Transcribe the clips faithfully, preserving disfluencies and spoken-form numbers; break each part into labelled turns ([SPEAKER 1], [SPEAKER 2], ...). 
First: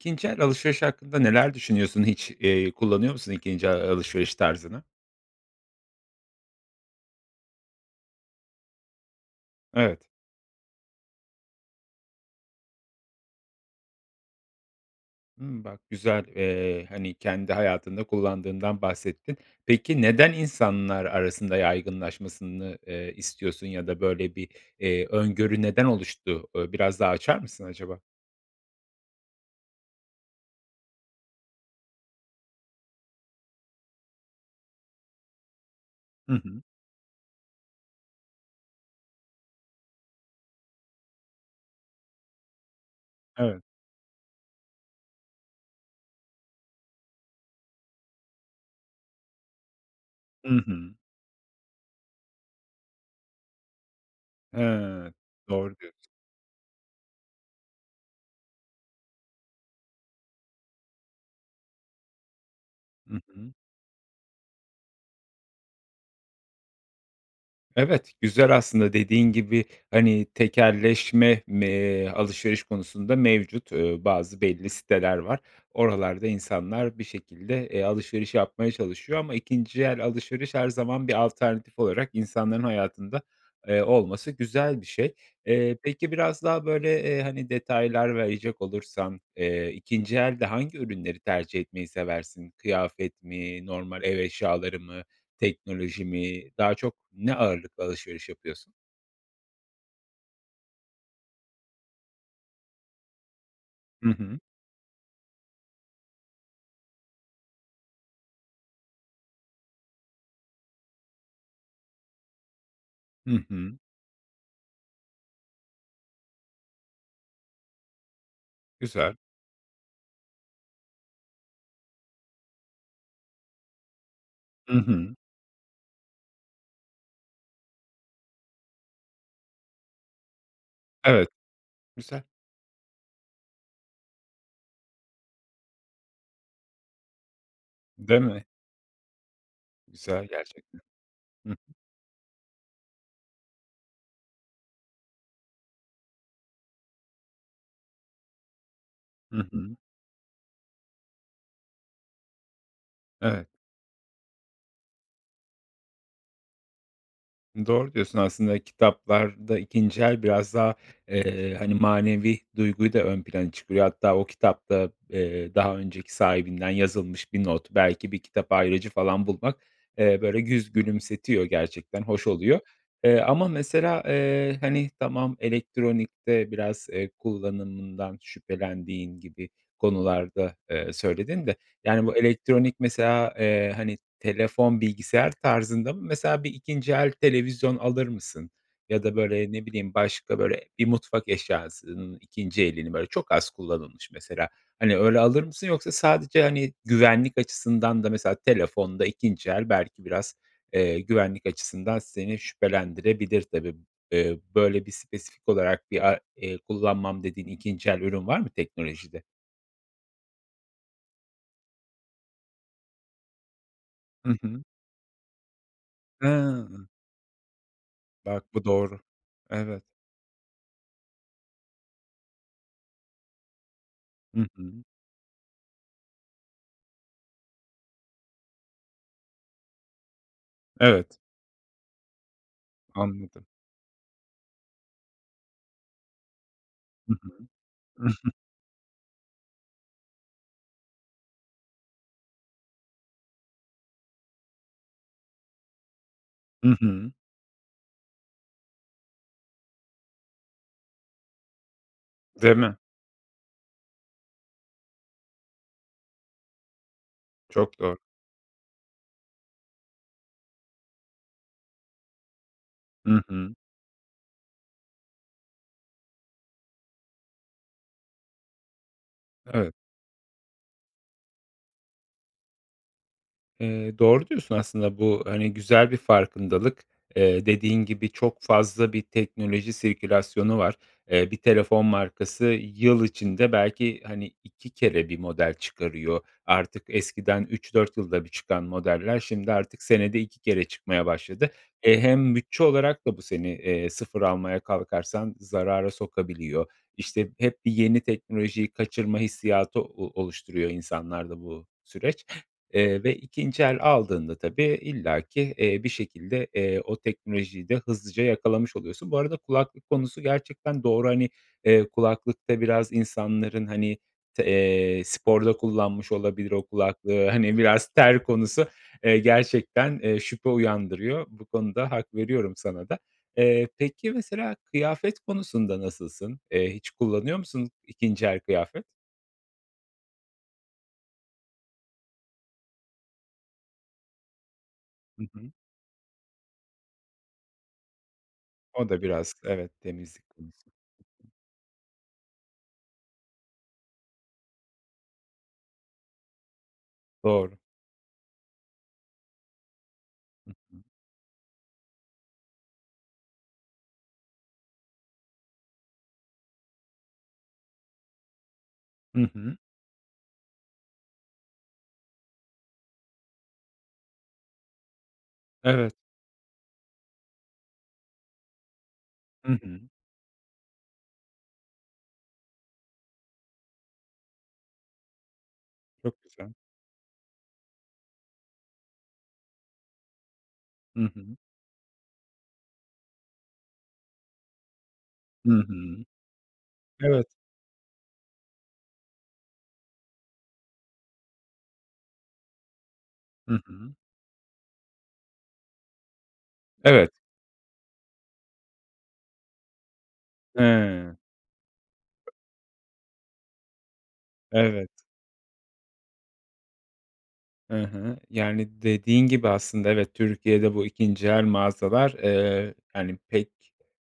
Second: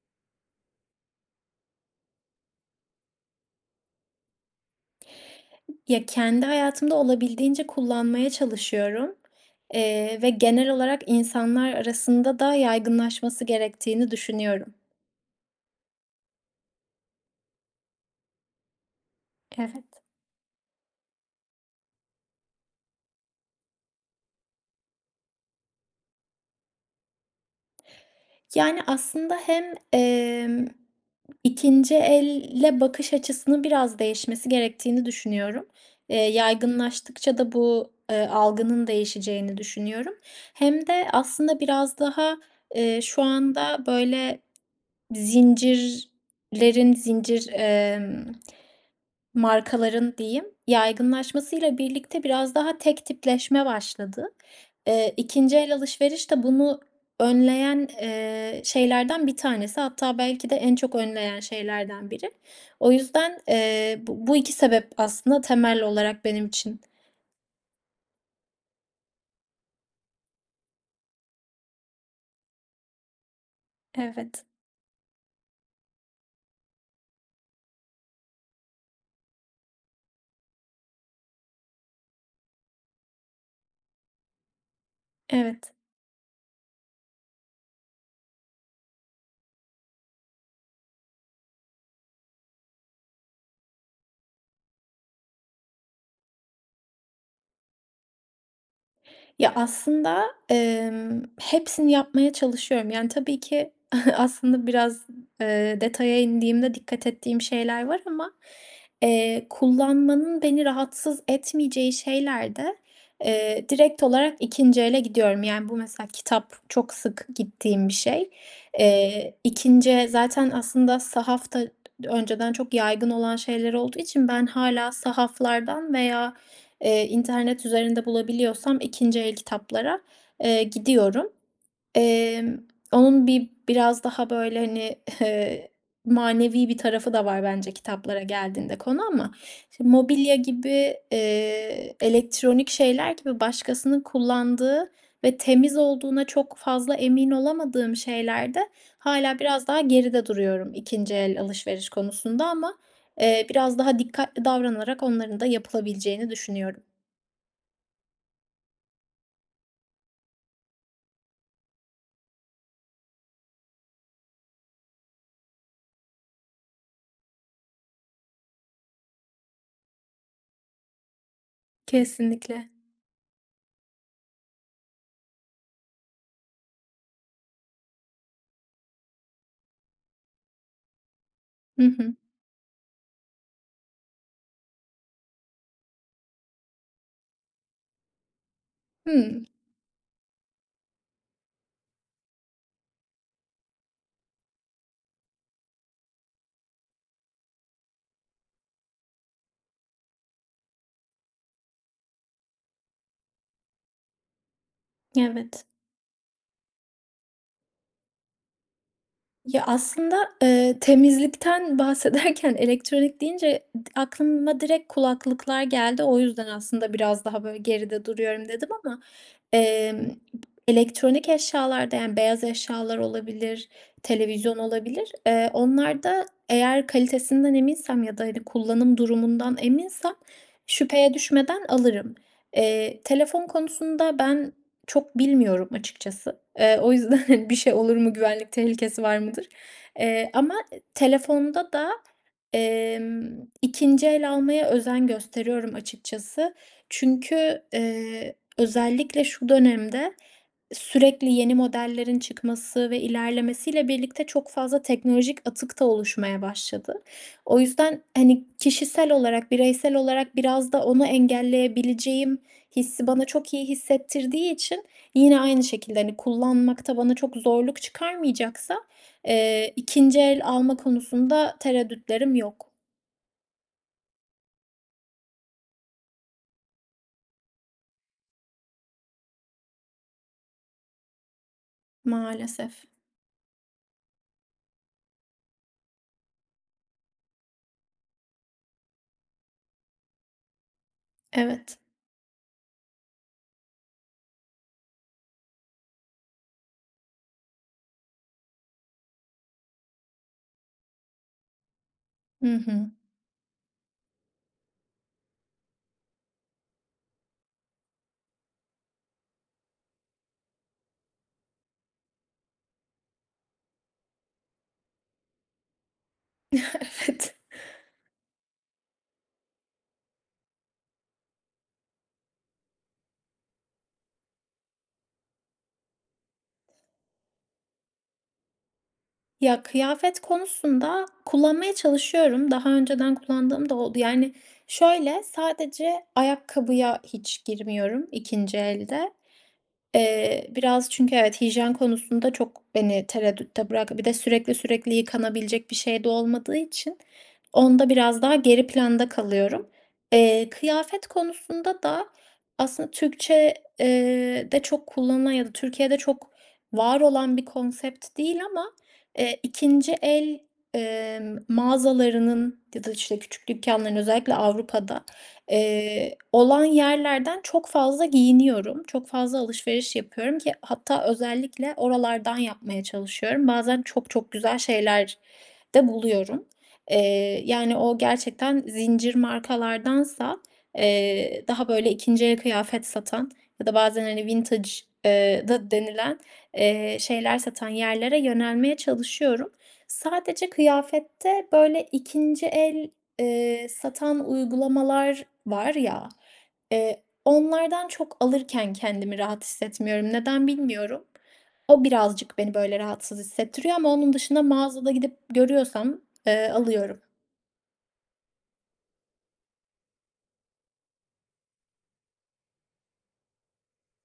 [SPEAKER 1] ikinci el alışveriş hakkında neler düşünüyorsun hiç, eee, kullanıyor musun ikinci a alışveriş tarzını?
[SPEAKER 2] Ya, kendi hayatımda olabildiğince kullanmaya çalışıyorum.
[SPEAKER 1] Evet.
[SPEAKER 2] Eee, ve genel olarak insanlar arasında da yaygınlaşması gerektiğini düşünüyorum.
[SPEAKER 1] Hımm, bak güzel. Eee, hani, kendi hayatında kullandığımdan bahsettin.
[SPEAKER 2] Evet.
[SPEAKER 1] Peki, neden insanlar arasında yaygınlaşmasını, eee, istiyorsun ya da böyle bir, eee, öngörü neden oluştu? Ö biraz daha açar mısın acaba?
[SPEAKER 2] Yani, aslında hem, emm, ikinci elle bakış açısının biraz değişmesi gerektiğini düşünüyorum. Eee,
[SPEAKER 1] Hı hı.
[SPEAKER 2] yaygınlaştıkça da bu, eee, algının değişeceğini düşünüyorum. Hem de aslında biraz daha, eee, şu
[SPEAKER 1] Evet.
[SPEAKER 2] anda böyle zincirlerin zincir, emm markaların diyeyim
[SPEAKER 1] Hı hı.
[SPEAKER 2] yaygınlaşmasıyla birlikte biraz daha tek tipleşme başladı.
[SPEAKER 1] Hıı.
[SPEAKER 2] Eee, ikinci el
[SPEAKER 1] Doğru diyorsun.
[SPEAKER 2] alışveriş de bunu önleyen, eee, şeylerden bir tanesi. Hatta belki de en çok önleyen şeylerden biri. O
[SPEAKER 1] Hı
[SPEAKER 2] yüzden,
[SPEAKER 1] hı.
[SPEAKER 2] eee, bu bu iki sebep aslında temel olarak benim için.
[SPEAKER 1] Evet, güzel aslında dediğin gibi, hani, tekelleşme me eee, alışveriş konusunda mevcut, eee, bazı
[SPEAKER 2] Evet.
[SPEAKER 1] belli siteler var. Oralarda insanlar bir şekilde, eee, alışveriş yapmaya çalışıyor ama ikinci el alışveriş her zaman bir alternatif olarak insanların hayatında, eee, olması güzel bir şey.
[SPEAKER 2] Evet.
[SPEAKER 1] Eee, peki biraz daha böyle, eee, hani, detaylar verecek olursan, eee, ikinci elde hangi ürünleri tercih etmeyi seversin? Kıyafet mi, normal ev eşyaları mı, teknoloji mi daha çok ne ağırlıklı alışveriş yapıyorsun?
[SPEAKER 2] Ya, aslında, emm, hepsini yapmaya çalışıyorum. Yani, tabii ki
[SPEAKER 1] Hı hı.
[SPEAKER 2] aslında biraz, ııı, detaya indiğimde dikkat ettiğim şeyler var ama. Eee, kullanmanın beni rahatsız etmeyeceği şeyler de,
[SPEAKER 1] Hı
[SPEAKER 2] eee,
[SPEAKER 1] hı.
[SPEAKER 2] direkt olarak ikinci ele gidiyorum. Yani, bu mesela kitap çok sık gittiğim bir şey.
[SPEAKER 1] Güzel.
[SPEAKER 2] Eee, ikinci zaten aslında sahaf da d önceden çok yaygın olan şeyler olduğu için ben
[SPEAKER 1] Hı
[SPEAKER 2] hâlâ
[SPEAKER 1] hı.
[SPEAKER 2] sahaflardan veya, eee, internet üzerinde bulabiliyorsam ikinci el kitaplara, eee,
[SPEAKER 1] Evet,
[SPEAKER 2] gidiyorum.
[SPEAKER 1] güzel.
[SPEAKER 2] Emm, onun bir biraz daha böyle hani ı hı manevi bir tarafı da var bence
[SPEAKER 1] Değil
[SPEAKER 2] kitaplara
[SPEAKER 1] mi?
[SPEAKER 2] geldiğinde konu ama. Şimdi
[SPEAKER 1] Güzel
[SPEAKER 2] mobilya
[SPEAKER 1] gerçekten.
[SPEAKER 2] gibi,
[SPEAKER 1] Hı hı.
[SPEAKER 2] eee, elektronik şeyler gibi başkasının kullandığı ve temiz olduğuna çok fazla emin olamadığım şeylerde
[SPEAKER 1] Hı
[SPEAKER 2] hâlâ biraz
[SPEAKER 1] hı.
[SPEAKER 2] daha geride duruyorum ikinci el alışveriş konusunda ama, eee,
[SPEAKER 1] Evet.
[SPEAKER 2] biraz daha dikkatli davranarak onların da yapılabileceğini düşünüyorum.
[SPEAKER 1] Doğru diyorsun. Aslında kitaplarda ikinci el biraz daha, eee, hani, manevi duyguyu da ön plana çıkarıyor. Hatta o kitapta, eee, daha önceki sahibinden yazılmış bir not, belki bir kitap ayracı falan bulmak, eee, böyle, yüz gülümsetiyor, gerçekten hoş oluyor.
[SPEAKER 2] Kesinlikle.
[SPEAKER 1] Eee, ama mesela, eee, hani, tamam elektronikte biraz, eee, kullanımından şüphelendiğin gibi konularda, eee, söyledin de,
[SPEAKER 2] Hı
[SPEAKER 1] yani,
[SPEAKER 2] hı.
[SPEAKER 1] bu elektronik mesela, eee, hani, telefon, bilgisayar tarzında mı? Mesela bir ikinci el televizyon alır mısın? Ya da,
[SPEAKER 2] Hımm.
[SPEAKER 1] böyle, ne bileyim başka, böyle, bir mutfak eşyasının ikinci elini, böyle, çok az kullanılmış mesela, hani, öyle alır mısın? Yoksa sadece, hani, güvenlik açısından da mesela telefonda ikinci el belki biraz, eee, güvenlik açısından seni şüphelendirebilir tabii m eee, böyle, bir
[SPEAKER 2] Y
[SPEAKER 1] spesifik
[SPEAKER 2] evet.
[SPEAKER 1] olarak bir ar eee, kullanmam dediğin ikinci el ürün var mı teknolojide?
[SPEAKER 2] Ya, aslında, eee, temizlikten bahsederken elektronik deyince d
[SPEAKER 1] Hı
[SPEAKER 2] aklıma
[SPEAKER 1] hı.
[SPEAKER 2] direkt kulaklıklar geldi o yüzden
[SPEAKER 1] He.
[SPEAKER 2] aslında "Biraz daha, böyle, geride duruyorum."
[SPEAKER 1] Bak bu
[SPEAKER 2] dedim. Ama,
[SPEAKER 1] doğru. Evet.
[SPEAKER 2] emm, p elektronik eşyalarda, yani, beyaz eşyalar olabilir,
[SPEAKER 1] I
[SPEAKER 2] televizyon
[SPEAKER 1] hı.
[SPEAKER 2] olabilir, eee, onlarda eğer kalitesinden eminsem ya da, hani, kullanım durumundan eminsem şüpheye
[SPEAKER 1] Evet.
[SPEAKER 2] düşmeden alırım. Eee, telefon
[SPEAKER 1] Anladım.
[SPEAKER 2] konusunda ben çok bilmiyorum açıkçası. Eee, o
[SPEAKER 1] Hı
[SPEAKER 2] yüzden bir şey
[SPEAKER 1] hı.
[SPEAKER 2] olur mu, güvenlik tehlikesi var mıdır? Eee, ama e telefonda da, emm, ikinci el almaya özen gösteriyorum açıkçası.
[SPEAKER 1] I hı.
[SPEAKER 2] Çünkü, eee, özellikle şu dönemde sürekli yeni modellerin
[SPEAKER 1] Değil mi?
[SPEAKER 2] çıkması ve ilerlemesiyle birlikte çok fazla teknolojik atık da oluşmaya başladı. O
[SPEAKER 1] Çok doğru.
[SPEAKER 2] yüzden, hani, kişisel olarak, bireysel olarak biraz da onu engelleyebileceğim hissi
[SPEAKER 1] I
[SPEAKER 2] bana çok
[SPEAKER 1] hı.
[SPEAKER 2] iyi hissettirdiği için yine aynı şekilde, hani, kullanmakta bana çok zorluk çıkarmayacaksa, eee,
[SPEAKER 1] Evet.
[SPEAKER 2] ikinci el alma konusunda tereddütlerim yok.
[SPEAKER 1] Eee, doğru diyorsun aslında bu, hani, güzel bir farkındalık. Eee, dediğin gibi çok fazla bir teknoloji sirkülasyonu var. Eee, bir telefon markası
[SPEAKER 2] Maalesef.
[SPEAKER 1] yıl içinde belki, hani, ik kere bir model çıkarıyor. Artık eskiden üç dört yılda bir çıkan modeller, şimdi artık senede iki kere çıkmaya başladı.
[SPEAKER 2] Evet.
[SPEAKER 1] E, hem bütçe olarak da bu seni, eee, sıfıf almaya kalkarsan zarara sokabiliyor. İşte hep bir yeni teknolojiyi kaçırma hissiyatı o oluşturuyor insanlarda bu süreç,
[SPEAKER 2] Hı hı.
[SPEAKER 1] eee, ve ikinci el aldığında tabii illa ki, eee, bir şekilde, eee, o teknolojiyi de hızlıca yakalamış oluyorsun. Bu arada kulaklık konusu gerçekten doğru, hani, eee, kulaklıkta biraz insanların hani te eee, sporda kullanmış olabilir o kulaklığı.
[SPEAKER 2] Evet.
[SPEAKER 1] Hani, biraz ter konusu, eee, gerçekten, eee, şüphe uyandırıyor. Bu konuda hak veriyorum sana da. Eee, peki, mesela kıyafet konusunda nasılsın? Eee, hiç kullanıyor musun ikinci el kıyafet?
[SPEAKER 2] Ya, kıyafet konusunda kullanmaya çalışıyorum. Daha önceden kullandığım da oldu. Yani, şöyle
[SPEAKER 1] Hı hı.
[SPEAKER 2] sadece ayakkabıya hiç girmiyorum ikinci
[SPEAKER 1] O da
[SPEAKER 2] elde.
[SPEAKER 1] biraz evet, temizlik
[SPEAKER 2] Eee,
[SPEAKER 1] konusunda.
[SPEAKER 2] biraz çünkü
[SPEAKER 1] Hı hı.
[SPEAKER 2] evet hijyen konusunda çok beni tereddütte bıraktı. Bir de sürekli sürekli yıkanabilecek bir şey de olmadığı için
[SPEAKER 1] Doğru.
[SPEAKER 2] onda biraz daha geri planda kalıyorum. Eee,
[SPEAKER 1] Hı hı.
[SPEAKER 2] kıyafet konusunda da aslında Türkçe, eee, de çok kullanılan ya da Türkiye'de çok var olan bir konsept değil ama,
[SPEAKER 1] Hı
[SPEAKER 2] eee,
[SPEAKER 1] hı.
[SPEAKER 2] ikinci el, eee, mağazalarının ya da işte küçük dükkanların özellikle Avrupa'da
[SPEAKER 1] Evet.
[SPEAKER 2] eee, olan yerlerden çok fazla giyiniyorum. Çok fazla
[SPEAKER 1] Hı hı.
[SPEAKER 2] alışveriş yapıyorum ki hatta özellikle oralardan yapmaya çalışıyorum. Bazen çok çok güzel şeyler de
[SPEAKER 1] Çok
[SPEAKER 2] buluyorum.
[SPEAKER 1] güzel.
[SPEAKER 2] Eee, yani, o gerçekten zincir markalardansa
[SPEAKER 1] Hı hı.
[SPEAKER 2] eee, daha böyle ikinci el kıyafet satan ya da bazen, hani vintage eee,
[SPEAKER 1] Hı
[SPEAKER 2] da
[SPEAKER 1] hı.
[SPEAKER 2] denilen, eee,
[SPEAKER 1] Evet.
[SPEAKER 2] şeyler satan yerlere yönelmeye çalışıyorum. Sadece kıyafette böyle ikinmci el,
[SPEAKER 1] Hı
[SPEAKER 2] eee,
[SPEAKER 1] hı.
[SPEAKER 2] satan uygulamalar var, ya, eee
[SPEAKER 1] Evet.
[SPEAKER 2] onlardan çok alırken kendimi rahat hissetmiyorum. Neden bilmiyorum.
[SPEAKER 1] Hıı.
[SPEAKER 2] O birazcık beni böyle rahatsız hissettiriyor ama onun dışında
[SPEAKER 1] Evet.
[SPEAKER 2] mağazada gidip görüyorsam, eee, alıyorum.
[SPEAKER 1] Hı hı, yani, dediğin gibi aslında evet, Türkiye'de bu ikinci el mağazalar, ııı, hani, pek,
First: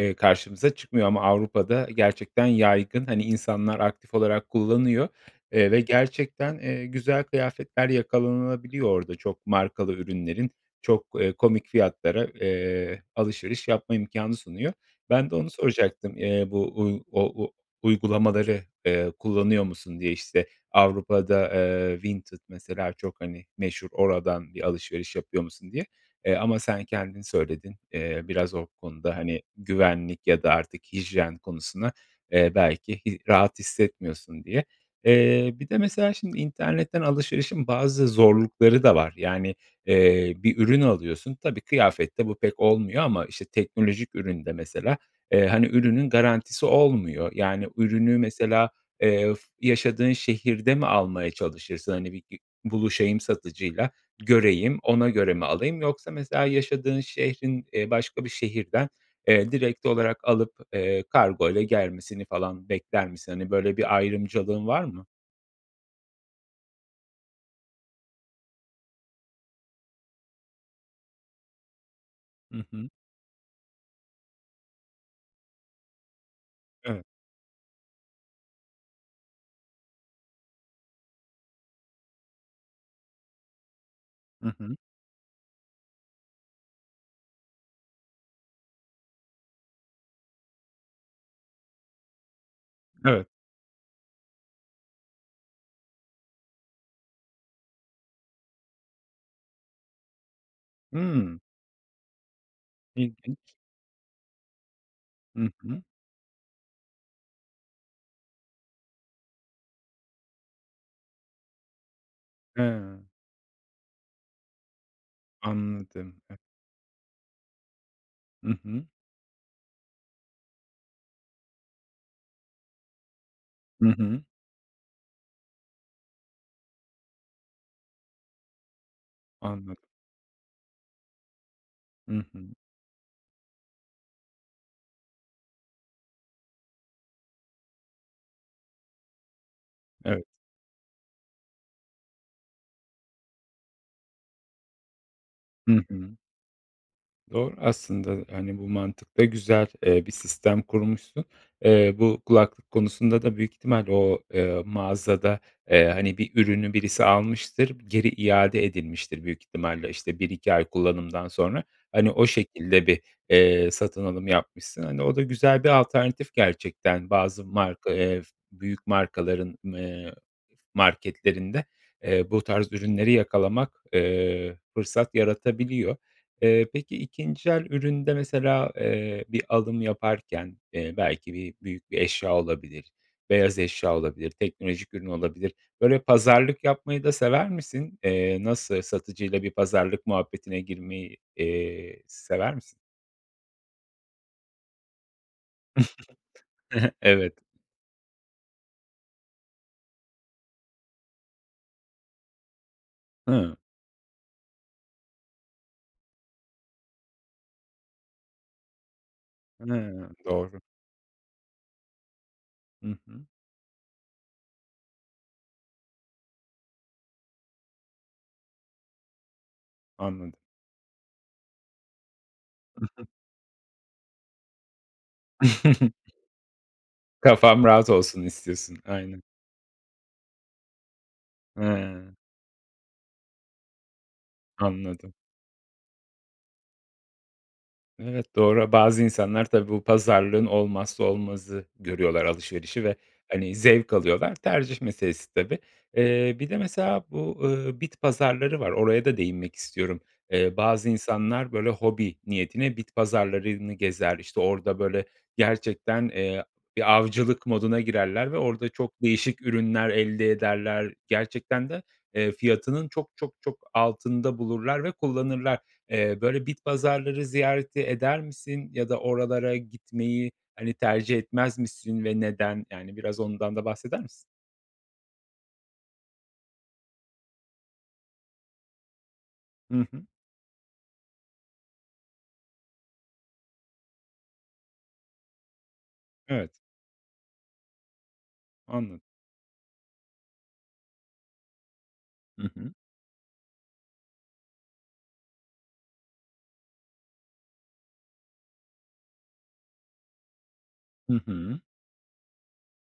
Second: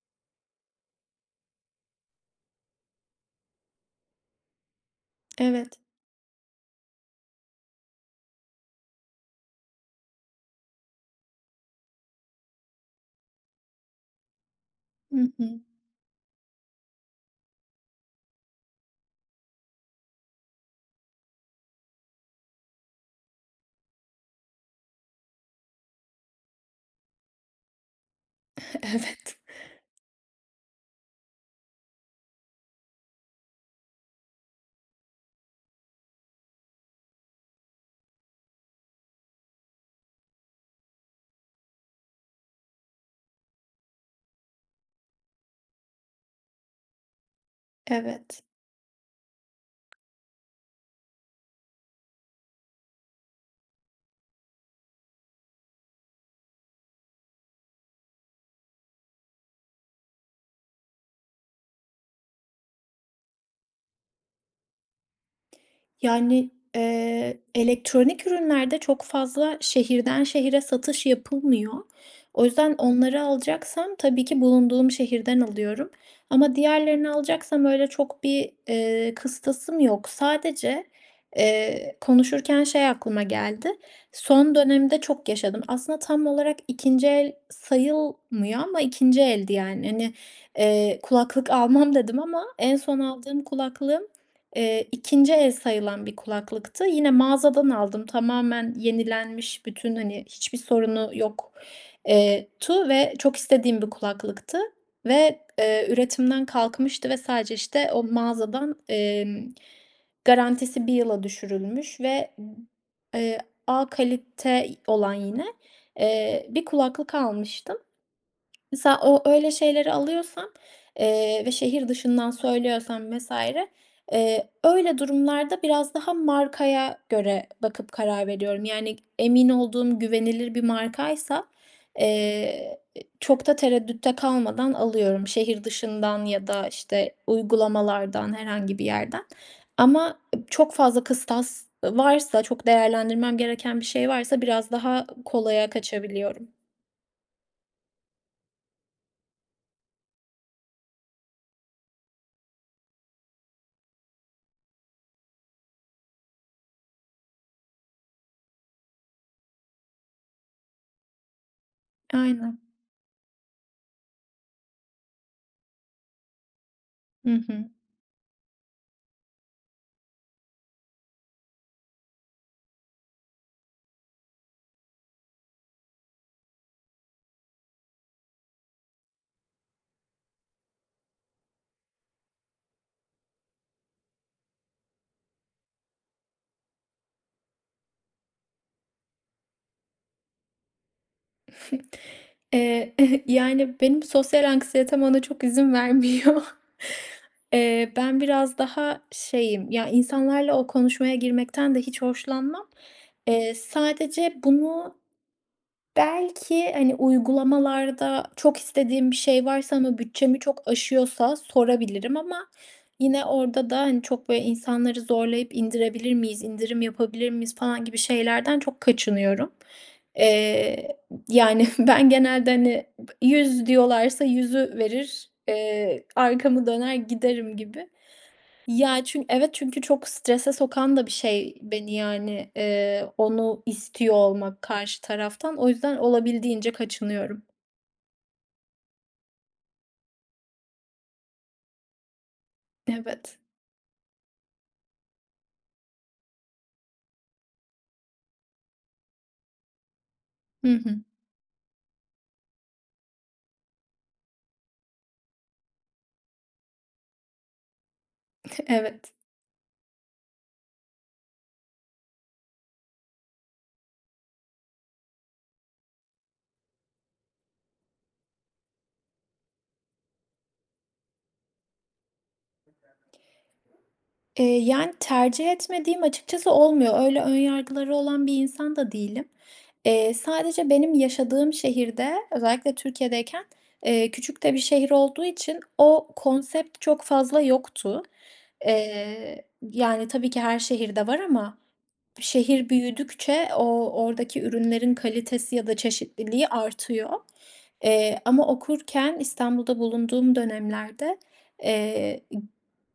[SPEAKER 1] ııı, karşımıza çıkmıyor ama Avrupa'da, gerçekten yaygın. Hani, insanlar, aktif olarak kullanıyor,
[SPEAKER 2] Evet.
[SPEAKER 1] eee, ve gerçekten, eee, güzel kıyafetler yakalanabiliyor orada çok markalı ürünlerin çok, eee, komik fiyatlara, eee, alışveriş yapma imkânı sunuyor.
[SPEAKER 2] Hı
[SPEAKER 1] Ben de onu
[SPEAKER 2] hı.
[SPEAKER 1] soracaktım; eee, bu, uuu, o u uygulamaları, eee, kullanıyor musun diye, işte, Avrupa'da, eee, Vinted mesela çok, hani, meşhur. Oradan bir alışveriş yapıyor musun diye. Eee, ama sen, kendin söyledin. Eee, biraz o konuda,
[SPEAKER 2] Evet.
[SPEAKER 1] hani, güvenlik ya da artık hijyen konusuna, eee, belki i rahat hissetmiyorsun diye. Eee, bir de mesela şimdi internetten alışverişin bazı zorlukları da var. Yani, eee, bir ürün alıyorsun, tabii kıyafette bu pek olmuyor ama, işte, teknolojik üründe mesela, eee, hani, ürünün garantisi olmuyor. Yani, ürünü
[SPEAKER 2] Evet.
[SPEAKER 1] mesela, eee, f yaşadığın şehirde mi almaya çalışırsın, hani, bi bi buluşayım satıcıyla, göreyim, ona göre mi alayım, yoksa mesela yaşadığın şehrin, eee, başka bir şehirden, eee, direkt olarak alıp, eee, kargoyla gelmesini falan bekler misin? Hani, böyle bir ayrımcılığın var mı?
[SPEAKER 2] Yani, eee, elektronik ürünlerde çok fazla şehirden şehre satış yapılmıyor. O
[SPEAKER 1] Hı
[SPEAKER 2] yüzden
[SPEAKER 1] hı.
[SPEAKER 2] onları alacaksam tabii ki bulunduğum şehirden alıyorum ama
[SPEAKER 1] Evet.
[SPEAKER 2] diğerlerini alacaksam öyle çok bir, ııı, kıstasım yok. Sadece, eee, konuşurken şey aklıma geldi.
[SPEAKER 1] Hı
[SPEAKER 2] Son
[SPEAKER 1] hı.
[SPEAKER 2] dönemde çok yaşadım. Aslında tam olarak ikinci el sayılmıyor ama ikinci eldi yani. Hani, ııı, kulaklık almam dedim ama en son
[SPEAKER 1] Evet.
[SPEAKER 2] aldığım kulaklığım, eee, ikinci el sayılan bir kulaklıktı. Yine mağazadan aldım, tamamen yenilenmiş bütün, hani, hiçbir sorunu
[SPEAKER 1] Hıı.
[SPEAKER 2] yok eee, tu ve çok
[SPEAKER 1] İlginç.
[SPEAKER 2] istediğim bir kulaklıktı ve,
[SPEAKER 1] Hı hı.
[SPEAKER 2] eee, üretimden kalkmıştı ve sadece işte o mağazadan, emm, garantisi bir yıla düşürülmüş ve,
[SPEAKER 1] Hıı.
[SPEAKER 2] eee, A kalite olan yine,
[SPEAKER 1] Anladım, e
[SPEAKER 2] eee, bir kulaklık almıştım.
[SPEAKER 1] Hı hı.
[SPEAKER 2] Mesela o, öyle şeyleri alıyorsam, eee, ve şehir dışından söylüyorsam vs.
[SPEAKER 1] Hı hı.
[SPEAKER 2] eee, öyle durumlarda biraz daha markaya göre bakıp karar veriyorum. Yani, emin
[SPEAKER 1] Anladım.
[SPEAKER 2] olduğum güvenilir bir markaysa,
[SPEAKER 1] Hı hı.
[SPEAKER 2] eee, çok da tereddütte kalmadan alıyorum. Şehir dışından ya da, işte, uygulamalardan herhangi bir yerden. Ama
[SPEAKER 1] Evet.
[SPEAKER 2] ıb çok fazla kıstas varsa, çok değerlendirmem gereken bir şey varsa biraz daha kolaya
[SPEAKER 1] Hı hı.
[SPEAKER 2] kaçabiliyorum.
[SPEAKER 1] Doğru aslında, e, hani, bu mantıkta güzel, eee, bir sistem kurmuşsun. Eee, bu kulaklık konusunda da büyük ihtimal o, eee, mağazada, eee, hani, bir ürünü birisi almıştır geri iade edilmiştir. Büyük ihtimalle işte bir iki ay kullanımdan sonra. Hani, o
[SPEAKER 2] Aynen.
[SPEAKER 1] şekilde bir, eee, satın alım yapmışsın. Hani, o da güzel bir alternatif gerçekten.
[SPEAKER 2] Hı
[SPEAKER 1] Bazı
[SPEAKER 2] hı.
[SPEAKER 1] marka, eee, f büyük markaların, eee, marketlerinde, eee, bu tarz ürünleri yakalamak, eee, fırsat yaratabiliyor. Eee, peki, ikinci el üründe mesela, eee, bir alım yaparken, eee, belki bir büyük bir eşya olabilir. Beyaz eşya olabilir. Teknolojik ürün olabilir. Böyle pazarlık yapmayı da sever misin? Eee. nasıl satıcıyla bir pazarlık muhabbetine girmeyi, eee, sever misin?
[SPEAKER 2] Eee, yani, benim sosyal anksiyetem ona çok izin vermiyor.
[SPEAKER 1] Hı hı evet.
[SPEAKER 2] Eee, ben biraz daha şeyim, ya, insanlarla o konuşmaya girmekten de hiç hoşlanmam. Eee,
[SPEAKER 1] Hıı.
[SPEAKER 2] sadece bunu belki, hani, uygulamalarda çok istediğim bir şey varsa ama
[SPEAKER 1] Hıı,
[SPEAKER 2] bütçemi
[SPEAKER 1] doğru.
[SPEAKER 2] çok aşıyorsa sorabilirim. Ama,
[SPEAKER 1] Hı hı.
[SPEAKER 2] yine, orada da, hani, çok böyle insanları zorlayıp indirebilir miyiz, indirim yapabilir miyiz falan gibi şeylerden çok kaçınıyorum.
[SPEAKER 1] Anladım.
[SPEAKER 2] Eee, yani, ben genelde, hani,
[SPEAKER 1] [unintelligible]
[SPEAKER 2] bı yüz diyorlarsa yüzü verir. Eee, arkamı döner giderim
[SPEAKER 1] Kafam
[SPEAKER 2] gibi.
[SPEAKER 1] rahat olsun istiyorsun.
[SPEAKER 2] Ya,
[SPEAKER 1] Aynen.
[SPEAKER 2] çün evet, çünkü çok strese sokan da bir şey beni,
[SPEAKER 1] Hıı.
[SPEAKER 2] yani, eee, onu istiyor olmak karşı
[SPEAKER 1] Anladım.
[SPEAKER 2] taraftan. O yüzden olabildiğince kaçınıyorum.
[SPEAKER 1] Evet, doğra. Bazı insanlar tabii bu pazarlığın olmazsa olmazı görüyorlar alışverişi ve,
[SPEAKER 2] Evet.
[SPEAKER 1] hani, zevk alıyorlar tercih meselesi tabii. Eee, bir de mesela bu, eee, bit pazarları var oraya da değinmek istiyorum. Eee,
[SPEAKER 2] Hı
[SPEAKER 1] bazı
[SPEAKER 2] hı.
[SPEAKER 1] insanlar böyle hobi niyetine bit pazarlarını gezer. İşte orada böyle gerçekten, eee, bir avcılık moduna girerler ve orada çok
[SPEAKER 2] Evet.
[SPEAKER 1] değişik ürünler elde ederler. Gerçekten de, eee, fiyatının çok, çok, çok altında bulurlar ve kullanırlar. Eee, böyle bit pazarları ziyareti eder misin ya da oralara gitmeyi, hani, tercih etmez misin ve neden? Yani, biraz ondan da bahseder misin?
[SPEAKER 2] Eee, yani, tercih etmediğim açıkçası olmuyor. Eee, öyle ön yargıları olan bir insan da değilim.
[SPEAKER 1] Hı hı.
[SPEAKER 2] Eee, sadece benim yaşadığım şehirde özellikle Türkiye'deyken, eee, küçük de bir şehir olduğu için o
[SPEAKER 1] Evet.
[SPEAKER 2] konsept çok fazla yoktu.
[SPEAKER 1] Anladım.
[SPEAKER 2] Eee, yani, tabii ki her şehirde var ama
[SPEAKER 1] Hı
[SPEAKER 2] şehir
[SPEAKER 1] hı.
[SPEAKER 2] büyüdükçe o o oradaki ürünlerin kalitesi ya da çeşitliliği artıyor. Eee, ama okurken İstanbul'da bulunduğum dönemlerde,
[SPEAKER 1] Hı hı.
[SPEAKER 2] eee,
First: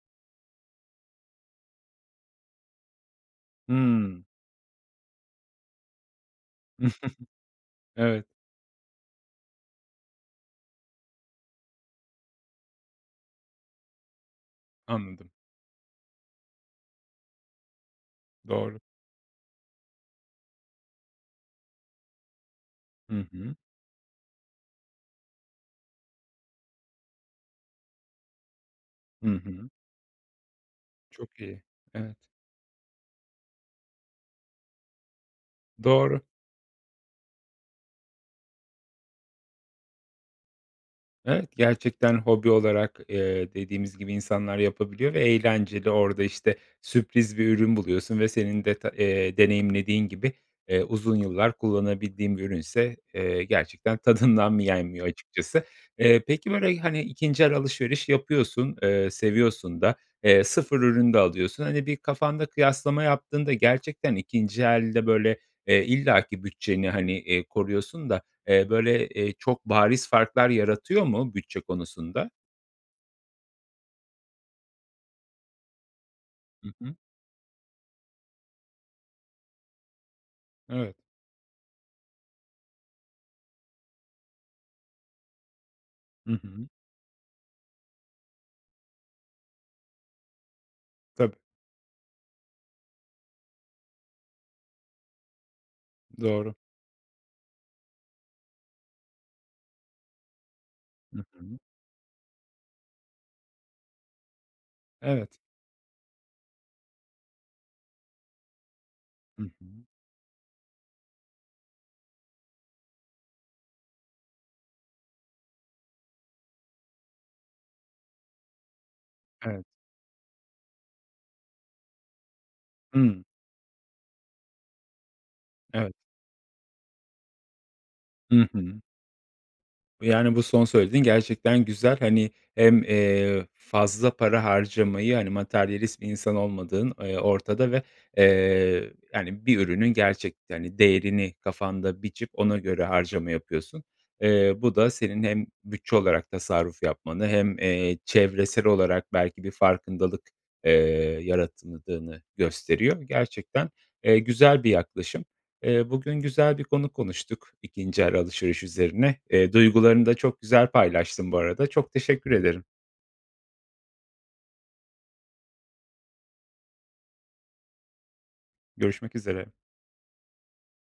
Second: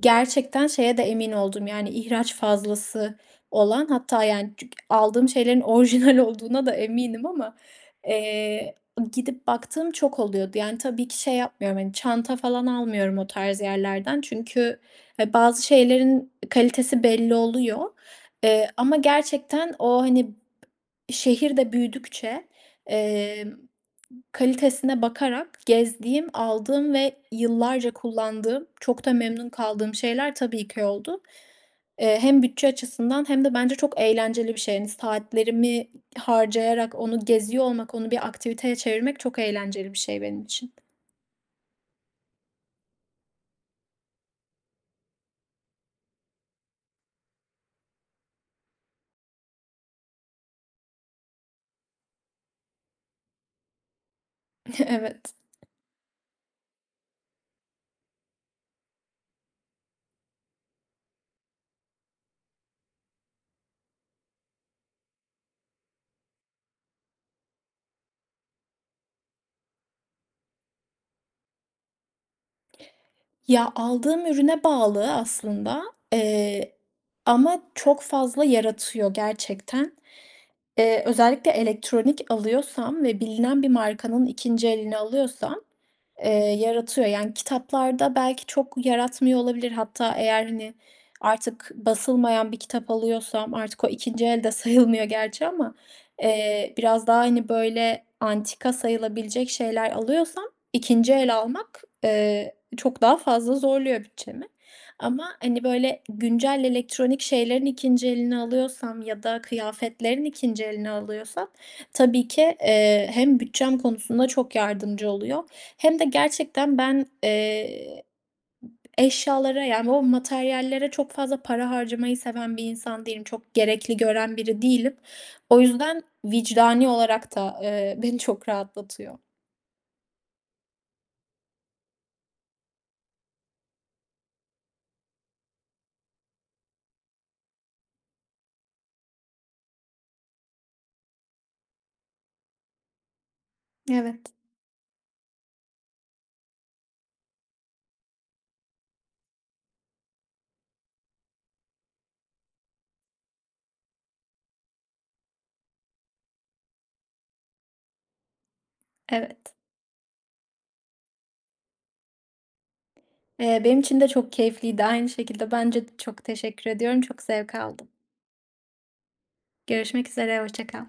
[SPEAKER 2] gerçekten şeye de emin oldum, yani, ihraç fazlası olan hatta,
[SPEAKER 1] Hımm.
[SPEAKER 2] yani, çünkü aldığım şeylerin orjinal olduğuna da eminim ama,
[SPEAKER 1] Evet.
[SPEAKER 2] eee, gidip baktığım çok oluyordu. Yani, tabii ki şey yapmıyorum. Hani, çanta falan almıyorum o tarz yerlerden çünkü,
[SPEAKER 1] Anladım.
[SPEAKER 2] he, bazı şeylerin kalitesi belli oluyor. Eee,
[SPEAKER 1] Doğru.
[SPEAKER 2] ama gerçekten o, hani, b şehir de büyüdükçe,
[SPEAKER 1] Hı
[SPEAKER 2] eee,
[SPEAKER 1] hı.
[SPEAKER 2] kalitesine bakarak gezdiğim aldığım ve yıllarca kullandığım çok da
[SPEAKER 1] Hı
[SPEAKER 2] memnun
[SPEAKER 1] hı.
[SPEAKER 2] kaldığım şeyler tabii ki oldu.
[SPEAKER 1] Çok iyi. Evet.
[SPEAKER 2] Eee, hem bütçe açısından hem de bence çok eğlenceli bir şey, hani, saatlerimi
[SPEAKER 1] Doğru.
[SPEAKER 2] harcayarak onu geziyor olmak onu bir aktiviteye çevirmek çok eğlenceli bir şey benim için.
[SPEAKER 1] Evet, gerçekten hobi olarak, eee, dediğimiz gibi insanlar yapabiliyor ve eğlenceli orada, işte, sürpriz bir ürün buluyorsun ve senin deta eee, deneyimlediğin gibi, eee, uzun yıllar kullanabildiğin bir ürünse, eee, gerçekten tadından mı yenmiyor
[SPEAKER 2] Evet.
[SPEAKER 1] açıkçası. Eee, peki, böyle, hani, ikinci el alışveriş yapıyorsun, eee, seviyorsun da, eee, sıfır ürünü de alıyorsun. Hani, bir kafanda kıyaslama yaptığında gerçekten ikinci elde böyle, eee, illaki bütçeni, hani, eee, koruyorsun da, eee, böyle, eee, çok bariz farklar yaratıyor mu bütçe konusunda?
[SPEAKER 2] Ya, aldığım ürüne bağlı aslında, eee,
[SPEAKER 1] Hı hı.
[SPEAKER 2] ama çok fazla yaratıyor gerçekten.
[SPEAKER 1] Evet.
[SPEAKER 2] Eee, özellikle elektronik alıyorsam ve bilinen bir markanın ikinci elini alıyorsam, eee,
[SPEAKER 1] Hı hı.
[SPEAKER 2] yaratıyor. Yani, kitaplarda belki çok yaratmıyor olabilir. Hatta eğer, hani,
[SPEAKER 1] Tabii.
[SPEAKER 2] artık basılmayan bir kitap alıyorsam artık o ikinci el de sayılmıyor gerçi ama,
[SPEAKER 1] Doğru.
[SPEAKER 2] eee, biraz daha, hani, böyle antika sayılabilecek şeyler alıyorsam ikinci
[SPEAKER 1] Hı
[SPEAKER 2] el
[SPEAKER 1] hı.
[SPEAKER 2] almak, eee, çok daha fazla zorluyor bütçemi. Ama,
[SPEAKER 1] Evet.
[SPEAKER 2] hani, böyle güncel elektronik şeylerin ikinci elini alıyorsam ya da
[SPEAKER 1] Hı hı.
[SPEAKER 2] kıyafetlerin ikinci elini alıyorsam tabii ki, eee, hem bütçem konusunda çok yardımcı oluyor hem de gerçekten ben, eee, eşyalara,
[SPEAKER 1] Evet.
[SPEAKER 2] yani, o materyallere çok fazla para harcamayı seven bir insan değilim.
[SPEAKER 1] Hıı.
[SPEAKER 2] Çok gerekli gören biri değilim. O
[SPEAKER 1] Evet.
[SPEAKER 2] yüzden, vicdani olarak da, eee, beni
[SPEAKER 1] Hı
[SPEAKER 2] çok
[SPEAKER 1] hı.
[SPEAKER 2] rahatlatıyor.
[SPEAKER 1] Yani, bu son söylediğin gerçekten güzel. Hani, hem, eee, fazla para harcamayı, hani, materyalist bir insan olmadığın, eee, ortada ve, eee, hani, bir ürünün gerçekte, hani, değerini kafanda biçip ona göre harcama yapıyorsun.
[SPEAKER 2] Evet.
[SPEAKER 1] Eee, bu da senin hem bütçe olarak tasarruf yapmanı hem, eee, çevresel olarak belki bir farkındalık, eee, yaratımıdığını gösteriyor. Gerçekten, eee, güzel bir yaklaşım. Eee, bugün güzel bir konu konuştuk, ikinci el alışveriş üzerine. Eee,
[SPEAKER 2] Evet.
[SPEAKER 1] duygularını da çok güzel paylaştın bu arada. Çok teşekkür ederim.
[SPEAKER 2] Eee, benim için de çok keyifliydi, aynı şekilde. Bence de. Çok teşekkür ediyorum, çok zevk aldım.
[SPEAKER 1] Görüşmek üzere.
[SPEAKER 2] Görüşmek üzere. Hoşça kal.